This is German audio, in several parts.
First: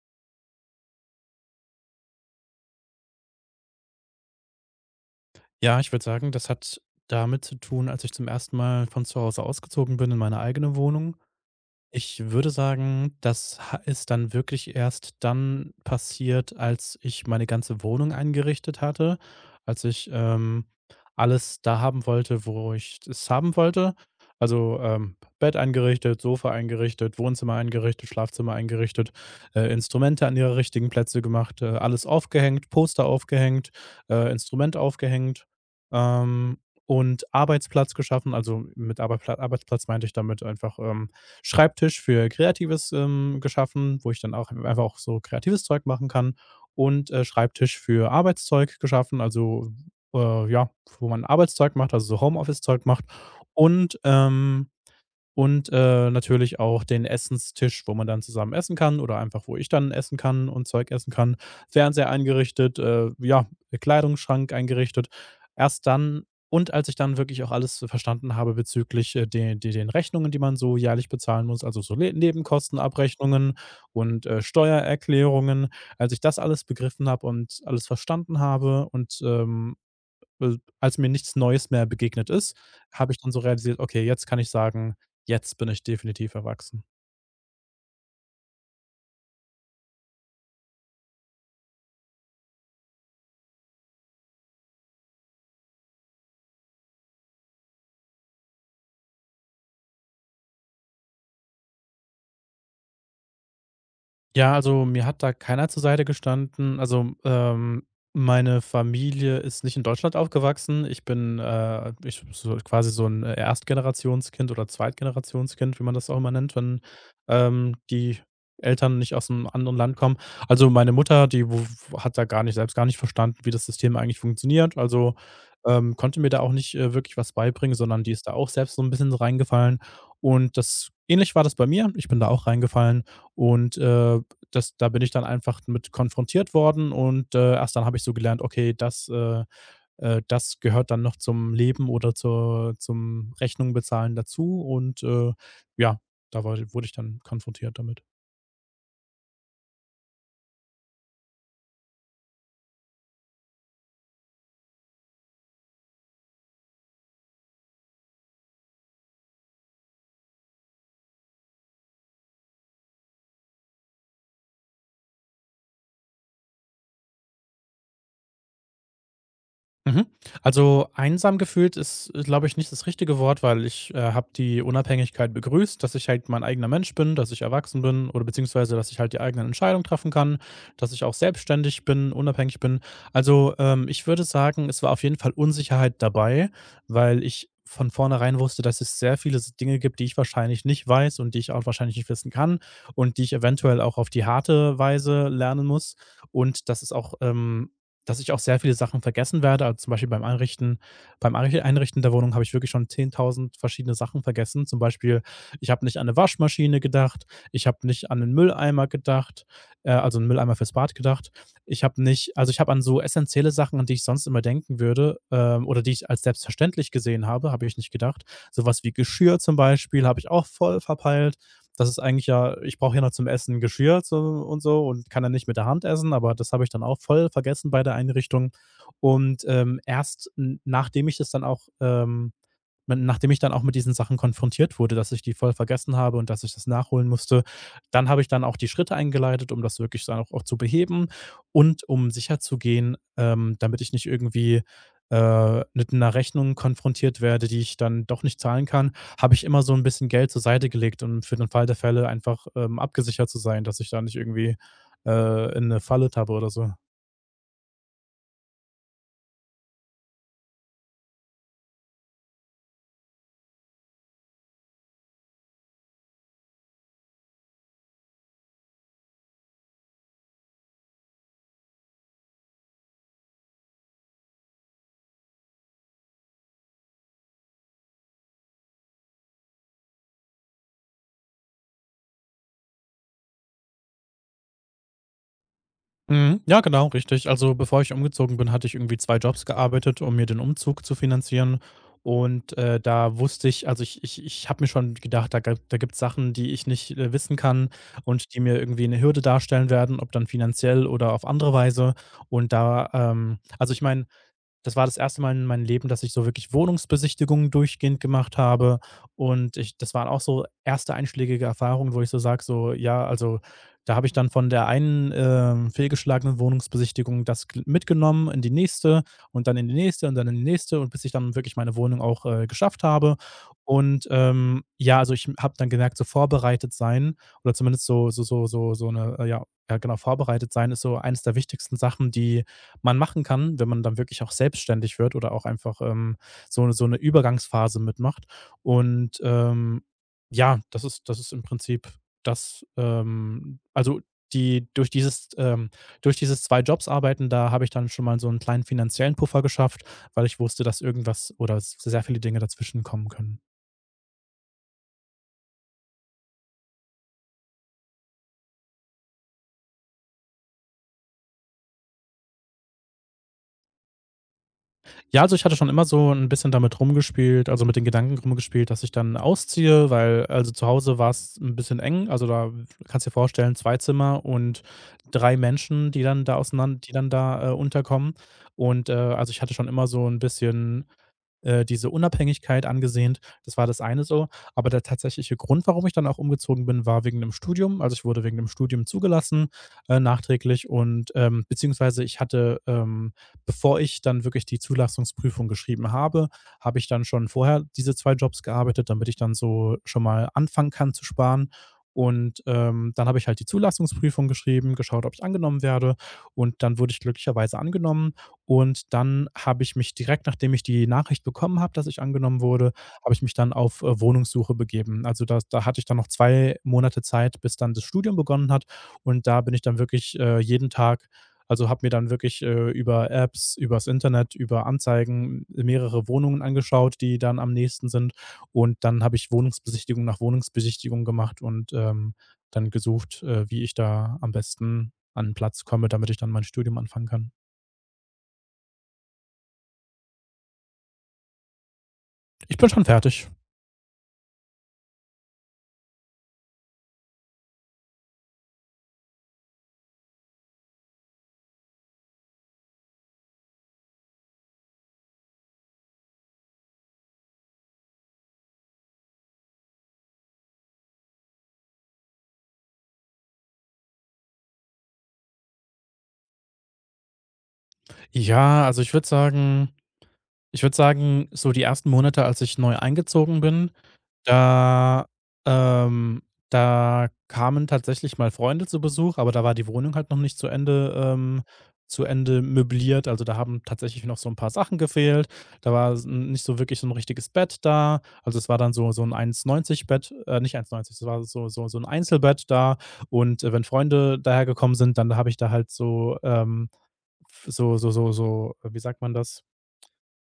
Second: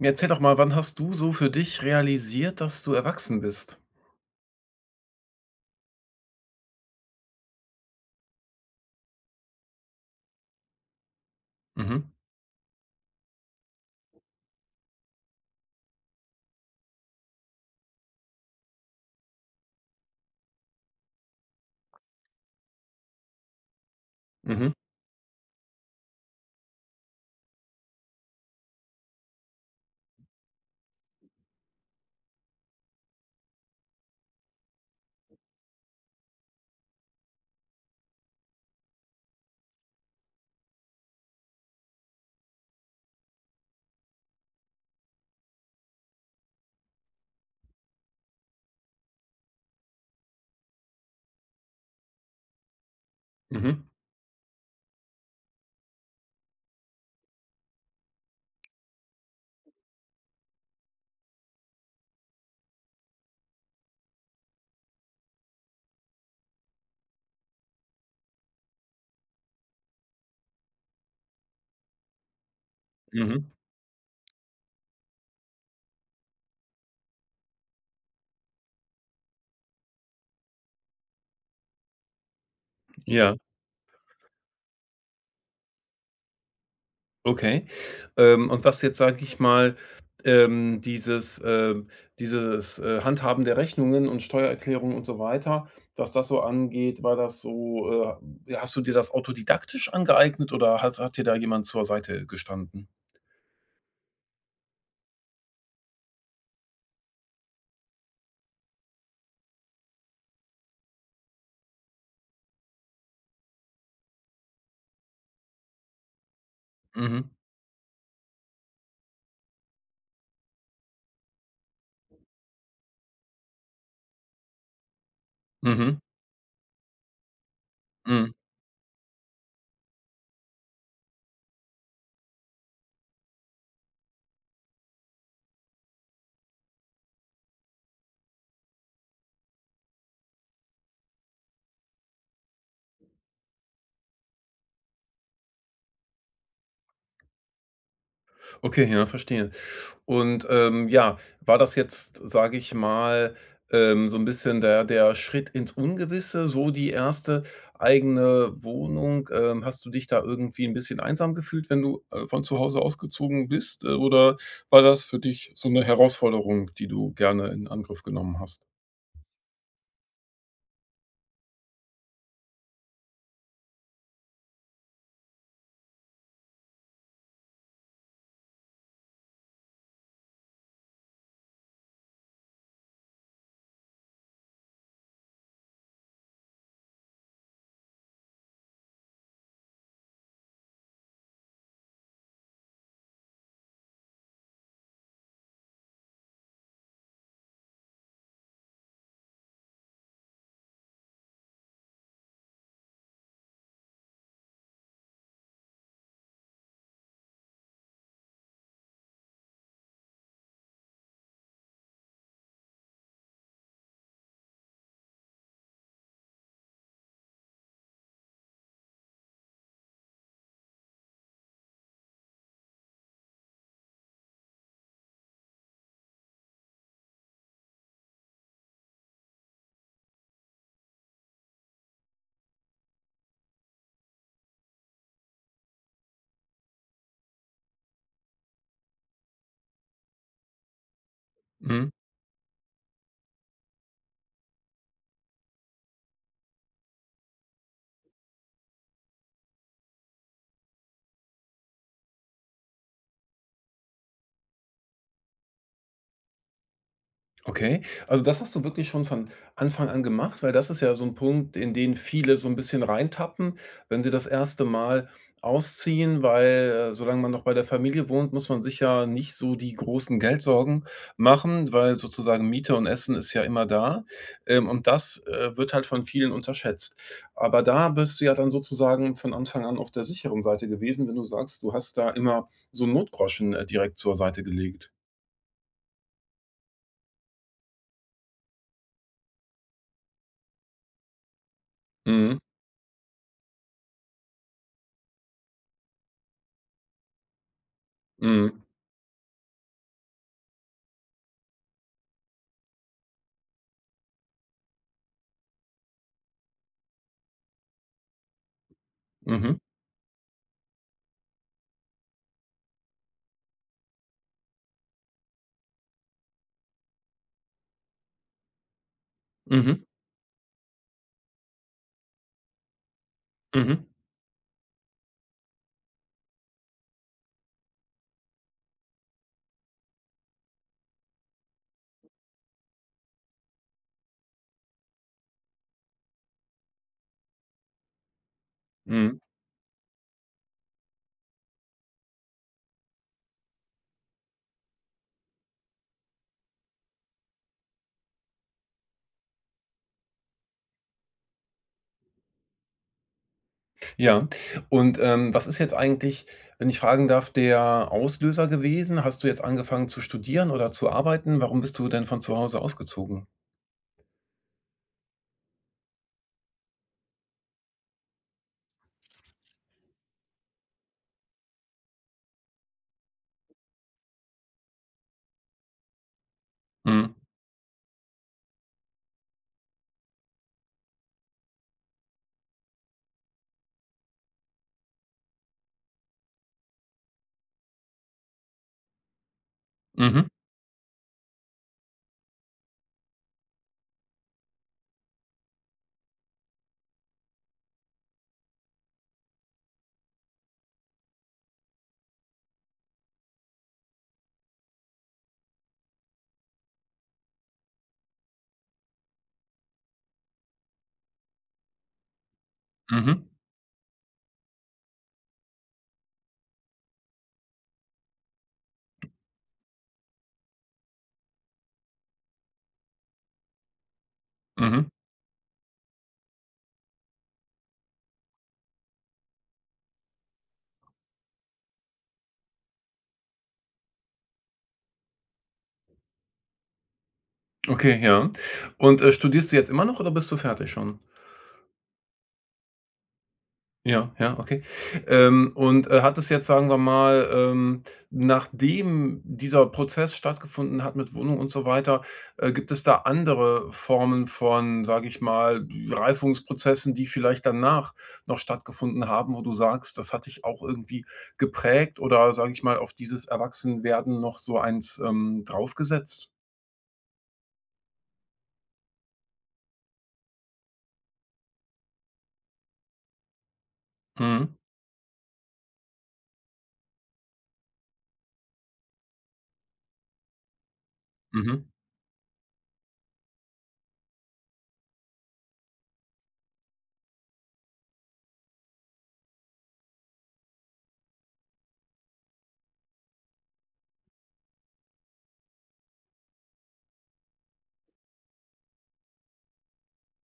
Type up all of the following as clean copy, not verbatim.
Erzähl doch mal, wann hast du so für dich realisiert, dass du erwachsen bist? Ja, ich würde sagen, das hat damit zu tun, als ich zum ersten Mal von zu Hause ausgezogen bin in meine eigene Wohnung. Mhm, Ich würde sagen, das ha ist dann wirklich erst dann passiert, als ich meine ganze Wohnung eingerichtet hatte, als ich, alles da haben wollte, wo ich es haben wollte. mhm, Also, Bett eingerichtet, Sofa eingerichtet, Wohnzimmer eingerichtet, Schlafzimmer eingerichtet, Instrumente an ihre richtigen Plätze gemacht, alles aufgehängt, Poster aufgehängt, Instrument aufgehängt, ähm, und Arbeitsplatz geschaffen. Also, mit Arbeitpla Arbeitsplatz meinte ich damit einfach, Schreibtisch für Kreatives, geschaffen, wo ich dann auch einfach auch so kreatives Zeug machen kann, und, Schreibtisch für Arbeitszeug geschaffen, also, ja, wo man Arbeitszeug macht, also so Homeoffice-Zeug macht, mhm, und, ähm, und natürlich auch den Essenstisch, wo man dann zusammen essen kann oder einfach, wo ich dann essen kann und Zeug essen kann. Fernseher eingerichtet, ja, Kleidungsschrank eingerichtet. Erst dann, und als ich dann wirklich auch alles verstanden habe bezüglich, de de den Rechnungen, die man so jährlich bezahlen muss, also so Le mhm. Nebenkostenabrechnungen und, Steuererklärungen. Als ich das alles begriffen habe und alles verstanden habe und, als mir nichts Neues mehr begegnet ist, habe ich dann Ja, so realisiert: „Okay, jetzt kann ich sagen, jetzt bin ich definitiv erwachsen." okay. Und was jetzt, sage ich mal, ähm, dieses, ähm, dieses Handhaben der Rechnungen und Steuererklärungen und so weiter, was das so angeht, war das so, ja, hast du dir das autodidaktisch angeeignet oder hat dir da jemand zur Seite gestanden? Ja, also, mir hat da keiner zur Seite gestanden. Also, meine Familie ist nicht in Deutschland aufgewachsen. Ich so quasi so 'n Erstgenerationskind oder Zweitgenerationskind, wie man das auch immer nennt, wenn, Mhm, die Eltern nicht aus einem anderen Land kommen. Also, meine Mutter, die w hat da gar nicht selbst gar nicht verstanden, wie das System eigentlich funktioniert. Also, mhm, konnte mir da auch nicht, wirklich was beibringen, sondern die ist mhm. da auch selbst so ein bisschen reingefallen. Und das ähnlich war das bei mir. Ich bin da auch reingefallen, und, das da bin ich dann einfach mit konfrontiert worden, und, erst dann habe ich so gelernt, okay, das gehört dann noch zum Leben oder zur zum Rechnung bezahlen dazu, und, ja, da war wurde ich dann konfrontiert damit. Okay, ja, verstehe. Und, ja, war das jetzt, sage ich mal, so ein bisschen der Schritt ins Ungewisse, so die erste eigene Wohnung? Hast du dich da irgendwie ein bisschen einsam gefühlt, wenn du, von zu Hause ausgezogen bist? Oder war das für dich so eine Herausforderung, die du gerne in Angriff genommen hast? Mhm. Also, einsam gefühlt ist, glaube ich, nicht das richtige Wort, weil ich, habe die Unabhängigkeit begrüßt, dass ich halt mein eigener Mensch bin, dass ich erwachsen bin, oder beziehungsweise, dass ich halt die eigenen Entscheidungen treffen kann, dass ich auch selbstständig bin, unabhängig bin. Also, ich würde sagen, es war auf jeden Fall Unsicherheit dabei, weil ich von vornherein wusste, dass es sehr viele s Dinge gibt, die ich wahrscheinlich nicht weiß und die ich auch wahrscheinlich nicht wissen kann und die ich eventuell auch auf die harte Weise lernen muss, und dass ich auch sehr viele Sachen vergessen werde. Also, zum Beispiel beim Einrichten der Wohnung habe ich wirklich schon 10.000 verschiedene Sachen vergessen. Zum Beispiel, ich habe nicht an eine Waschmaschine gedacht, ich habe nicht an 'nen Mülleimer gedacht, also einen Mülleimer fürs Bad gedacht. Ich habe nicht also, ich habe an so essenzielle Sachen, an die ich sonst immer denken würde, oder die ich als selbstverständlich gesehen habe, habe ich nicht gedacht. Sowas wie Geschirr zum Beispiel habe ich auch voll verpeilt. Das ist eigentlich ja ich brauche ja noch zum Essen Geschirr so und so, und kann dann nicht mit der Hand essen, aber das habe ich dann auch voll vergessen bei der Einrichtung. Und, erst n nachdem ich das dann auch, nachdem ich dann auch mit diesen Sachen konfrontiert wurde, dass ich die voll vergessen habe und dass ich das nachholen musste, dann habe ich dann auch die Schritte eingeleitet, um das wirklich dann auch zu beheben und Mhm. um sicherzugehen. Damit ich nicht irgendwie mit einer Rechnung konfrontiert werde, die ich dann doch nicht zahlen kann, habe ich immer so ein bisschen Geld zur Seite gelegt, um für den Fall der Fälle einfach, abgesichert zu sein, dass ich da nicht irgendwie in eine Falle tappe oder so. Okay, also das hast du wirklich schon von Anfang an gemacht, weil das ist ja so ein Punkt, in den viele so ein bisschen reintappen, wenn sie das erste Mal ausziehen, weil, solange man noch bei der Familie wohnt, muss man sich ja nicht so die großen Geldsorgen machen, weil sozusagen Miete und Essen ist ja immer da. Und das, wird halt von vielen unterschätzt. Aber da bist du ja dann sozusagen von Anfang an auf der sicheren Seite gewesen, wenn du sagst, du hast da immer so 'n Notgroschen, direkt zur Seite gelegt. Mhm. Ja, genau, richtig. Also, bevor ich umgezogen bin, hatte ich irgendwie 2 Jobs gearbeitet, um mir den Umzug zu finanzieren. Mhm. Und, da wusste ich, also, ich habe mir schon gedacht, da gibt es Sachen, die ich nicht, wissen kann und die mir Mhm. irgendwie eine Hürde darstellen werden, ob dann finanziell oder auf andere Weise. Und da, also, ich meine, das war das erste Mal in meinem Leben, dass ich so wirklich Wohnungsbesichtigungen durchgehend gemacht habe, und Mhm. ich das waren auch so erste einschlägige Erfahrungen, wo ich so sage, so, ja, also, da habe ich dann von der einen, fehlgeschlagenen Wohnungsbesichtigung das gl mitgenommen in die nächste und dann in die Mhm. nächste und dann in die nächste, und bis ich dann wirklich meine Wohnung auch, geschafft habe. Mhm, Und, ja, also, ich habe dann gemerkt, so vorbereitet sein oder zumindest so so so so so eine ja, ja, genau, vorbereitet sein ist so eines der wichtigsten Sachen, die man machen kann, wenn man dann wirklich auch selbstständig wird oder auch einfach, so 'ne Übergangsphase mitmacht. mhm. Und, ja, das ist, im Prinzip das, also, die durch dieses, 2 Jobs arbeiten, da habe ich dann schon mal so einen kleinen finanziellen Puffer geschafft, weil ich wusste, dass irgendwas oder s sehr viele Dinge dazwischen kommen können. Ja. Und, was ist jetzt eigentlich, wenn ich fragen darf, der Auslöser gewesen? Hast du jetzt angefangen zu studieren oder zu arbeiten? Warum bist du denn von zu Hause ausgezogen? Ja, also ich hatte schon immer so ein bisschen damit rumgespielt, also mit den Gedanken rumgespielt, dass ich dann ausziehe, weil, also zu Hause war es ein bisschen eng. Also da kannst du dir vorstellen, zwei Zimmer und 3 Menschen, die dann da Mhm. Unterkommen. Und, also ich hatte schon immer so ein bisschen diese Unabhängigkeit angesehen. Das war das eine so. Aber der tatsächliche Grund, warum ich dann auch umgezogen bin, war wegen dem Studium. Also ich wurde wegen dem Studium zugelassen, Mhm. nachträglich. Und beziehungsweise ich hatte, bevor ich dann wirklich die Zulassungsprüfung geschrieben habe, habe ich dann schon vorher diese zwei Jobs gearbeitet, damit ich dann so schon mal anfangen kann zu sparen. Und dann habe ich halt die Zulassungsprüfung geschrieben, geschaut, ob ich angenommen werde. Und dann wurde ich glücklicherweise angenommen. Und dann habe ich mich direkt, nachdem ich die Nachricht bekommen habe, dass ich angenommen wurde, habe ich Mhm. mich dann auf, Wohnungssuche begeben. Also, das da hatte ich dann noch 2 Monate Zeit, bis dann das Studium begonnen hat. Und da bin ich dann wirklich, habe mir dann wirklich, über Apps, übers Internet, über Mhm. Anzeigen mehrere Wohnungen angeschaut, die dann am nächsten sind. Und dann habe ich Wohnungsbesichtigung nach Wohnungsbesichtigung gemacht und, dann gesucht, wie ich da am besten an 'n Platz komme, damit ich dann mein Studium anfangen kann. Okay, ja. Und, studierst du jetzt immer noch oder bist du fertig schon? Ich bin schon fertig. Ja, ja, okay. Und hat es jetzt, sagen wir mal, nachdem dieser Prozess stattgefunden hat mit Wohnung und so weiter, gibt es da andere Formen von, sage ich mal, Reifungsprozessen, die vielleicht danach noch stattgefunden haben, wo du sagst: „Das hat dich auch irgendwie geprägt" oder, sage ich mal, auf dieses Erwachsenwerden noch so eins, draufgesetzt? Ja, also ich würde sagen, so die ersten Monate, als ich neu eingezogen bin, Mhm. da ähm, da kamen tatsächlich mal Freunde zu Besuch, aber da war die Wohnung halt noch nicht zu Ende ähm, Mhm. zu Ende möbliert. Also, da haben tatsächlich noch so ein paar Sachen gefehlt. Da war nicht so wirklich so ein richtiges Bett da. Also, es war dann so ein 'n neunzig Bett, nicht 1,90, es war so ein Einzelbett da. Und, wenn Freunde dahergekommen sind, dann habe ich da halt so, wie sagt man das?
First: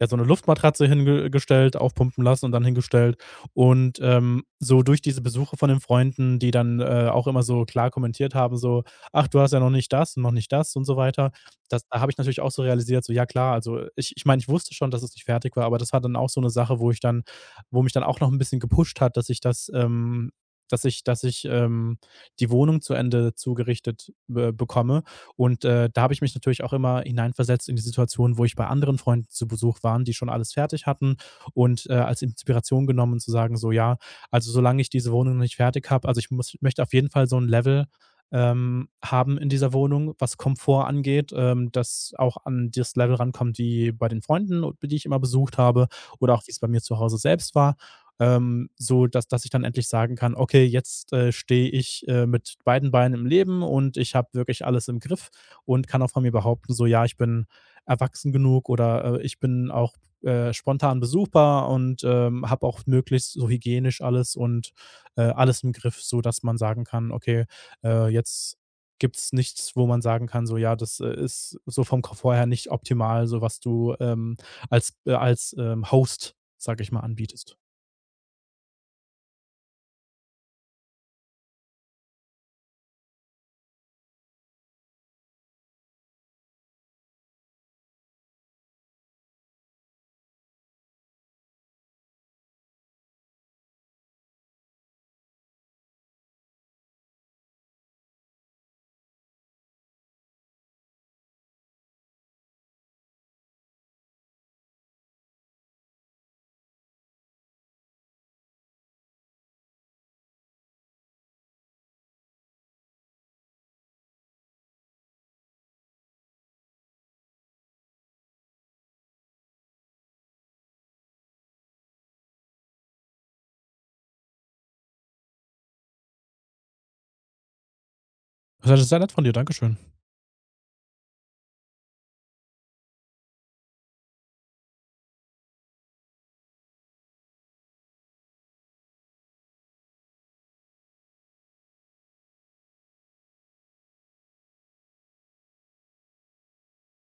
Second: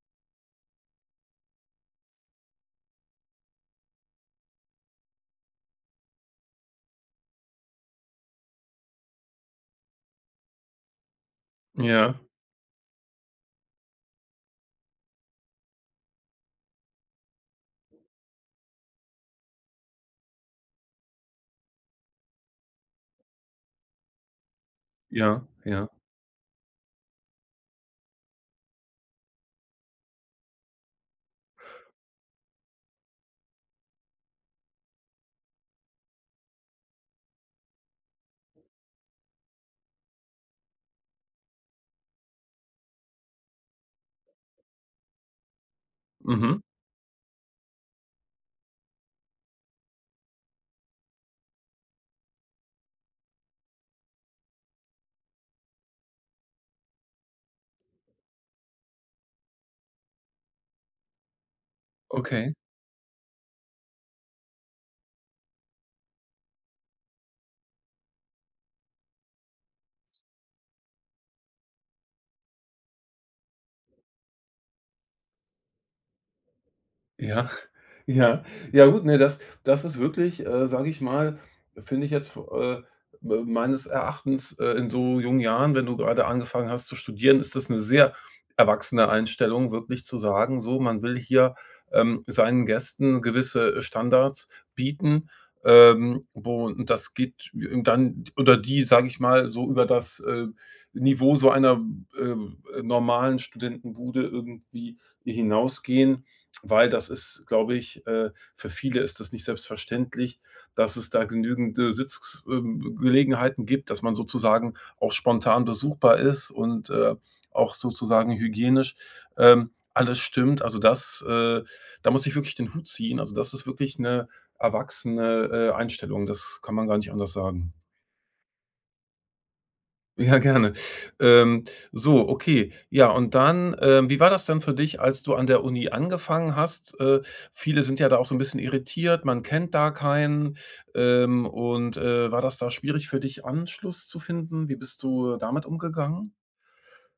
Ja, so eine Luftmatratze hingestellt, aufpumpen lassen und dann hingestellt. Und, so durch diese Besuche von den Freunden, die dann, auch immer so klar kommentiert haben, so: „Ach, du hast ja noch nicht das und noch nicht das" und so weiter. Das da habe ich Ja, natürlich auch so realisiert, so, ja klar, also ich meine, ich wusste schon, dass es nicht fertig war, aber das war dann auch so eine Sache, wo mich dann auch noch ein bisschen gepusht hat, dass ich das, dass ich dass ich, ähm, die Wohnung zu Ende zugerichtet be bekomme. ja, Und ja. Da habe ich mich natürlich auch immer hineinversetzt in die Situation, wo ich bei anderen Freunden zu Besuch waren, die schon alles fertig hatten, und als Inspiration genommen zu sagen, so, ja, also solange ich diese Wohnung noch nicht fertig habe, also ich muss, möchte auf jeden Fall so ein Level haben in dieser Wohnung, was Komfort angeht, das auch an das Level rankommt, wie bei den Freunden, die ich immer besucht habe oder auch wie Mhm. es bei mir zu Hause selbst war. So dass ich dann endlich sagen kann: „Okay, jetzt, stehe ich, mit beiden Beinen im Leben und ich habe wirklich alles im Griff und kann auch von mir behaupten, so, ja, ich bin erwachsen genug oder, ich bin auch, spontan besuchbar und, Okay. habe auch möglichst so hygienisch alles und, alles im Griff“, so dass man sagen kann: „Okay, jetzt gibt es nichts, wo man sagen kann, so, ja, das, ist so vom Komfort her nicht optimal, so was du, als, Host, sage ich mal, Ja, anbietest.“ ja, ja gut, ne, das ist wirklich, sage ich mal finde ich jetzt, me meines Erachtens, in so jungen Jahren, wenn du gerade angefangen hast zu studieren, ist das eine sehr erwachsene Einstellung, wirklich zu sagen, so, man will hier, seinen Gästen gewisse Standards bieten, wo und das geht dann oder die, sage ich mal, so über das, Niveau so einer, normalen Studentenbude irgendwie hinausgehen. Weil das ist, glaube ich für viele ist das nicht selbstverständlich, dass es da genügende Sitzgelegenheiten gibt, dass man sozusagen auch spontan besuchbar ist und, auch sozusagen hygienisch, alles stimmt. Also, das da muss ich wirklich den Hut ziehen. Also, das ist wirklich eine erwachsene, Einstellung. Das kann man gar nicht anders sagen. Das ist sehr nett von dir, Dankeschön. Ja, gerne. Ähm, so, okay. Ja, und dann, wie war das denn für dich, als du an der Uni angefangen hast? Viele sind ja da auch so ein bisschen irritiert, man kennt da keinen. Und war das da schwierig für dich, Anschluss zu finden? Wie bist du damit umgegangen?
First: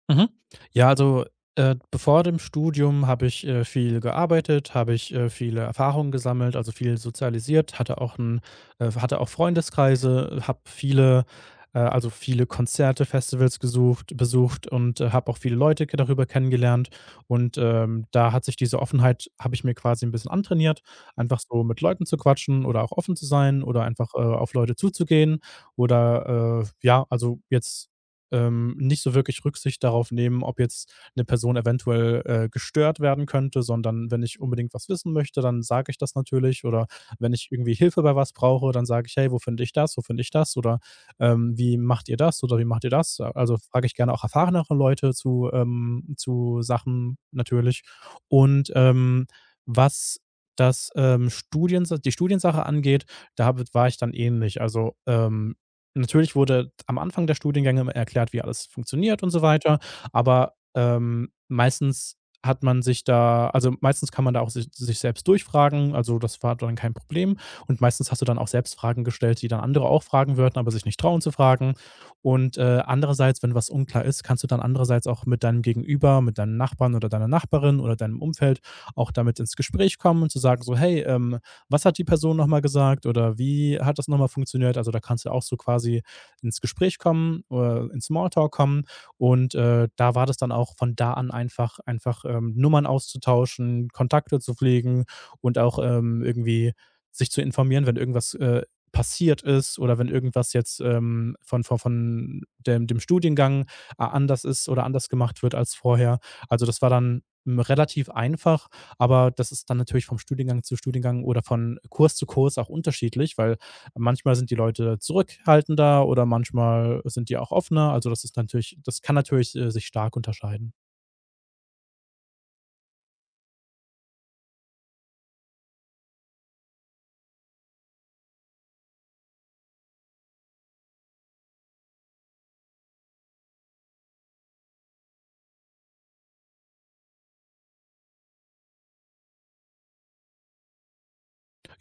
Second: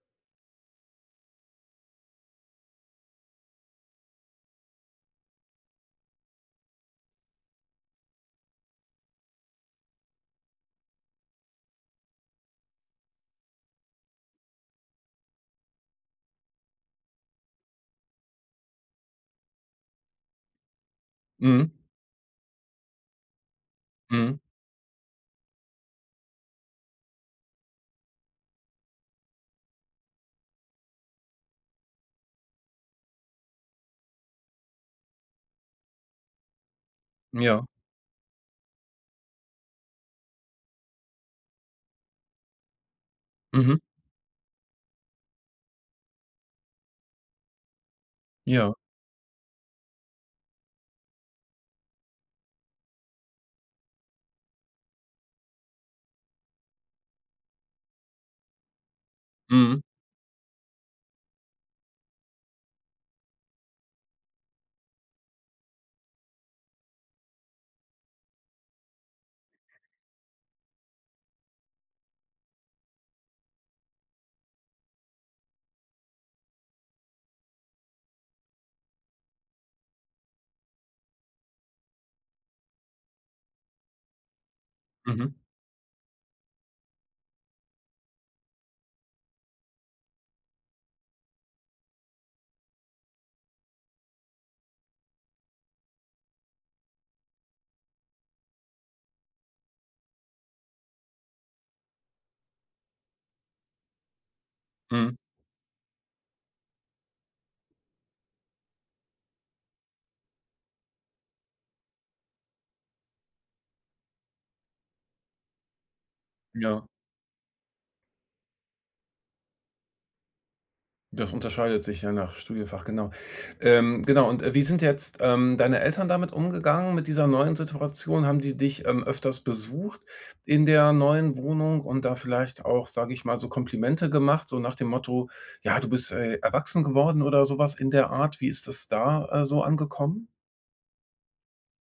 Mhm. Ja, also, bevor dem Studium habe ich, viel gearbeitet, habe ich, viele Erfahrungen gesammelt, also, viel sozialisiert, hatte auch Freundeskreise, habe viele also, viele Konzerte, Festivals gesucht besucht und, habe auch viele Leute ke darüber kennengelernt. Und, da hat sich diese Offenheit habe ich mir quasi ein bisschen antrainiert, einfach so Mhm. mit Leuten zu quatschen oder auch offen zu sein oder einfach, Mhm. auf Leute zuzugehen oder, ja, also, jetzt nicht so wirklich Rücksicht darauf nehmen, ob jetzt eine Person eventuell, gestört werden könnte, sondern wenn ich unbedingt was wissen möchte, dann sage ich das natürlich oder wenn ich Ja. irgendwie Hilfe bei was brauche, dann sage ich: „Hey, wo finde ich das? Wo finde ich das?“ Oder, „Wie macht ihr das oder wie macht ihr das?“ Also, Mhm. frage ich gerne auch erfahrenere Leute zu Sachen natürlich. Und, Ja. Was das, Studiensa die Studiensache angeht, da habe war ich dann ähnlich. Also, natürlich wurde am Anfang der Studiengänge immer erklärt, wie alles funktioniert und so weiter, Mhm. aber, meistens hat man sich da also, meistens kann man da auch sich selbst durchfragen, also, das war dann kein Problem und meistens hast du dann auch selbst Fragen gestellt, die dann andere auch fragen würden, aber sich nicht trauen zu fragen und, andererseits, wenn was unklar ist, kannst du dann andererseits auch mit deinem Gegenüber, mit deinem Nachbarn oder deiner Nachbarin oder deinem Umfeld auch damit ins Gespräch kommen und zu sagen so: „Hey, was hat die Person nochmal gesagt oder wie hat das nochmal funktioniert?“ Also da kannst Mhm. du auch so quasi ins Gespräch kommen oder ins Smalltalk kommen. Und da war das dann auch von da an einfach, einfach Nummern auszutauschen, Kontakte zu pflegen und auch irgendwie sich zu informieren, wenn irgendwas passiert ist oder wenn irgendwas jetzt von dem Studiengang anders ist oder anders Mhm. gemacht wird als vorher. Also das war dann relativ einfach, aber das ist dann natürlich vom Studiengang zu Studiengang oder von Kurs zu Kurs auch unterschiedlich, weil manchmal sind die Leute zurückhaltender oder Ja. manchmal sind die auch offener. Also das ist natürlich, das kann natürlich sich stark unterscheiden. Das unterscheidet sich ja nach Studienfach, genau. Genau, und, wie sind jetzt, deine Eltern damit umgegangen mit dieser neuen Situation? Haben die dich, öfters besucht in der neuen Wohnung und da vielleicht auch, sage ich mal, so Komplimente gemacht, so nach dem Motto: „Ja, du bist, erwachsen geworden" oder sowas in der Art? Wie ist das da, so angekommen?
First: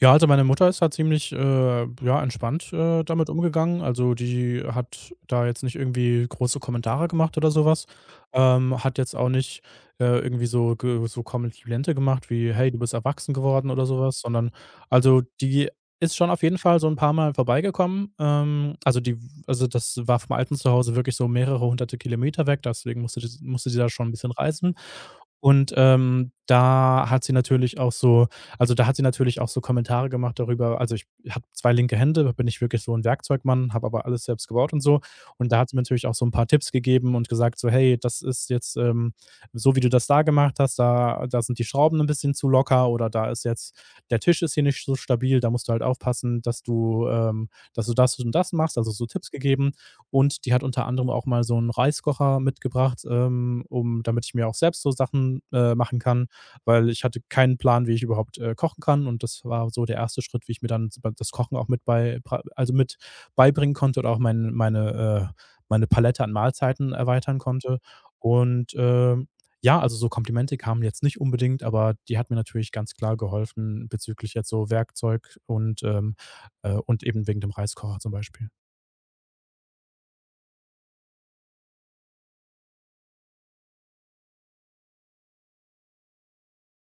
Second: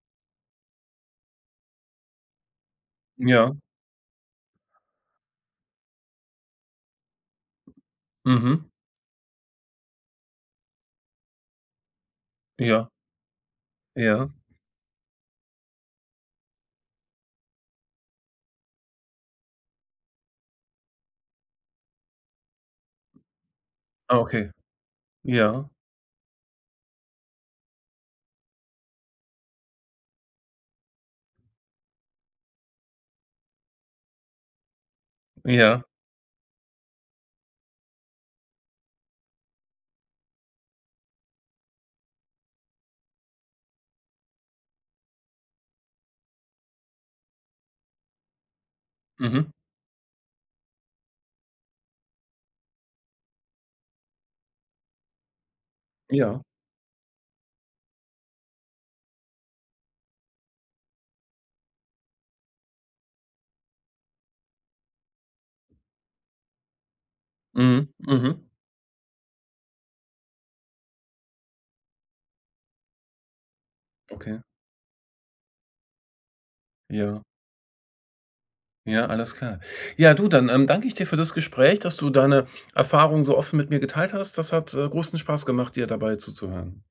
Ja, also meine Mutter ist da ziemlich, ja, entspannt, damit Ja, umgegangen. Also, die hat da jetzt nicht irgendwie große Kommentare gemacht oder sowas. mhm, Hat jetzt auch nicht, irgendwie so Komplimente gemacht wie: „Hey, du ja, bist erwachsen geworden“ oder sowas, ja. sondern also, die ist schon auf jeden Fall so ein paar Mal vorbeigekommen. Also, die das war vom alten Zuhause wirklich so mehrere hunderte Kilometer weg, deswegen musste sie da schon ein Ah, bisschen okay. reisen. Ja, Und, da hat sie natürlich auch so da hat sie natürlich auch so Kommentare gemacht darüber, also, ich habe 2 linke Hände, bin nicht wirklich so ein Werkzeugmann, habe aber alles selbst gebaut und so. Und da hat sie ja, mir natürlich auch so ein paar Tipps gegeben und gesagt so: „Hey, das ist jetzt, so wie du das da gemacht hast, da sind die Schrauben ein bisschen zu locker oder da ist jetzt der Tisch ist hier nicht so stabil, da musst du halt aufpassen, dass du das und das machst“, also so Tipps mhm, gegeben. Und die hat unter anderem auch mal so einen Reiskocher mitgebracht, um damit ich mir auch selbst so Sachen, machen kann, ja, weil ich hatte keinen Plan, wie ich überhaupt, kochen kann, und das war so der erste Schritt, wie ich mir dann so das Kochen auch mit bei pra also mit beibringen konnte oder auch meine, meine Palette an Mahlzeiten erweitern konnte. mhm, mhm, Und, ja, also so Komplimente kamen jetzt nicht unbedingt, aber die hat mir natürlich ganz klar geholfen bezüglich okay, jetzt so Werkzeug und ja. eben wegen dem Reiskocher zum Beispiel. Ja, alles klar. Ja, du, dann, danke ich dir für das Gespräch, dass du deine Erfahrungen so offen mit mir geteilt hast. Das hat, großen Spaß gemacht, dir dabei zuzuhören.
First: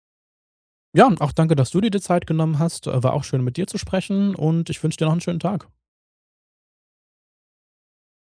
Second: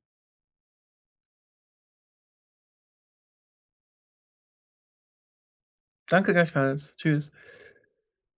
Ja, und auch danke, dass du dir die Zeit genommen hast. War auch schön, mit dir zu sprechen, und ich wünsche dir noch einen schönen Tag. Danke gleichfalls. Tschüss.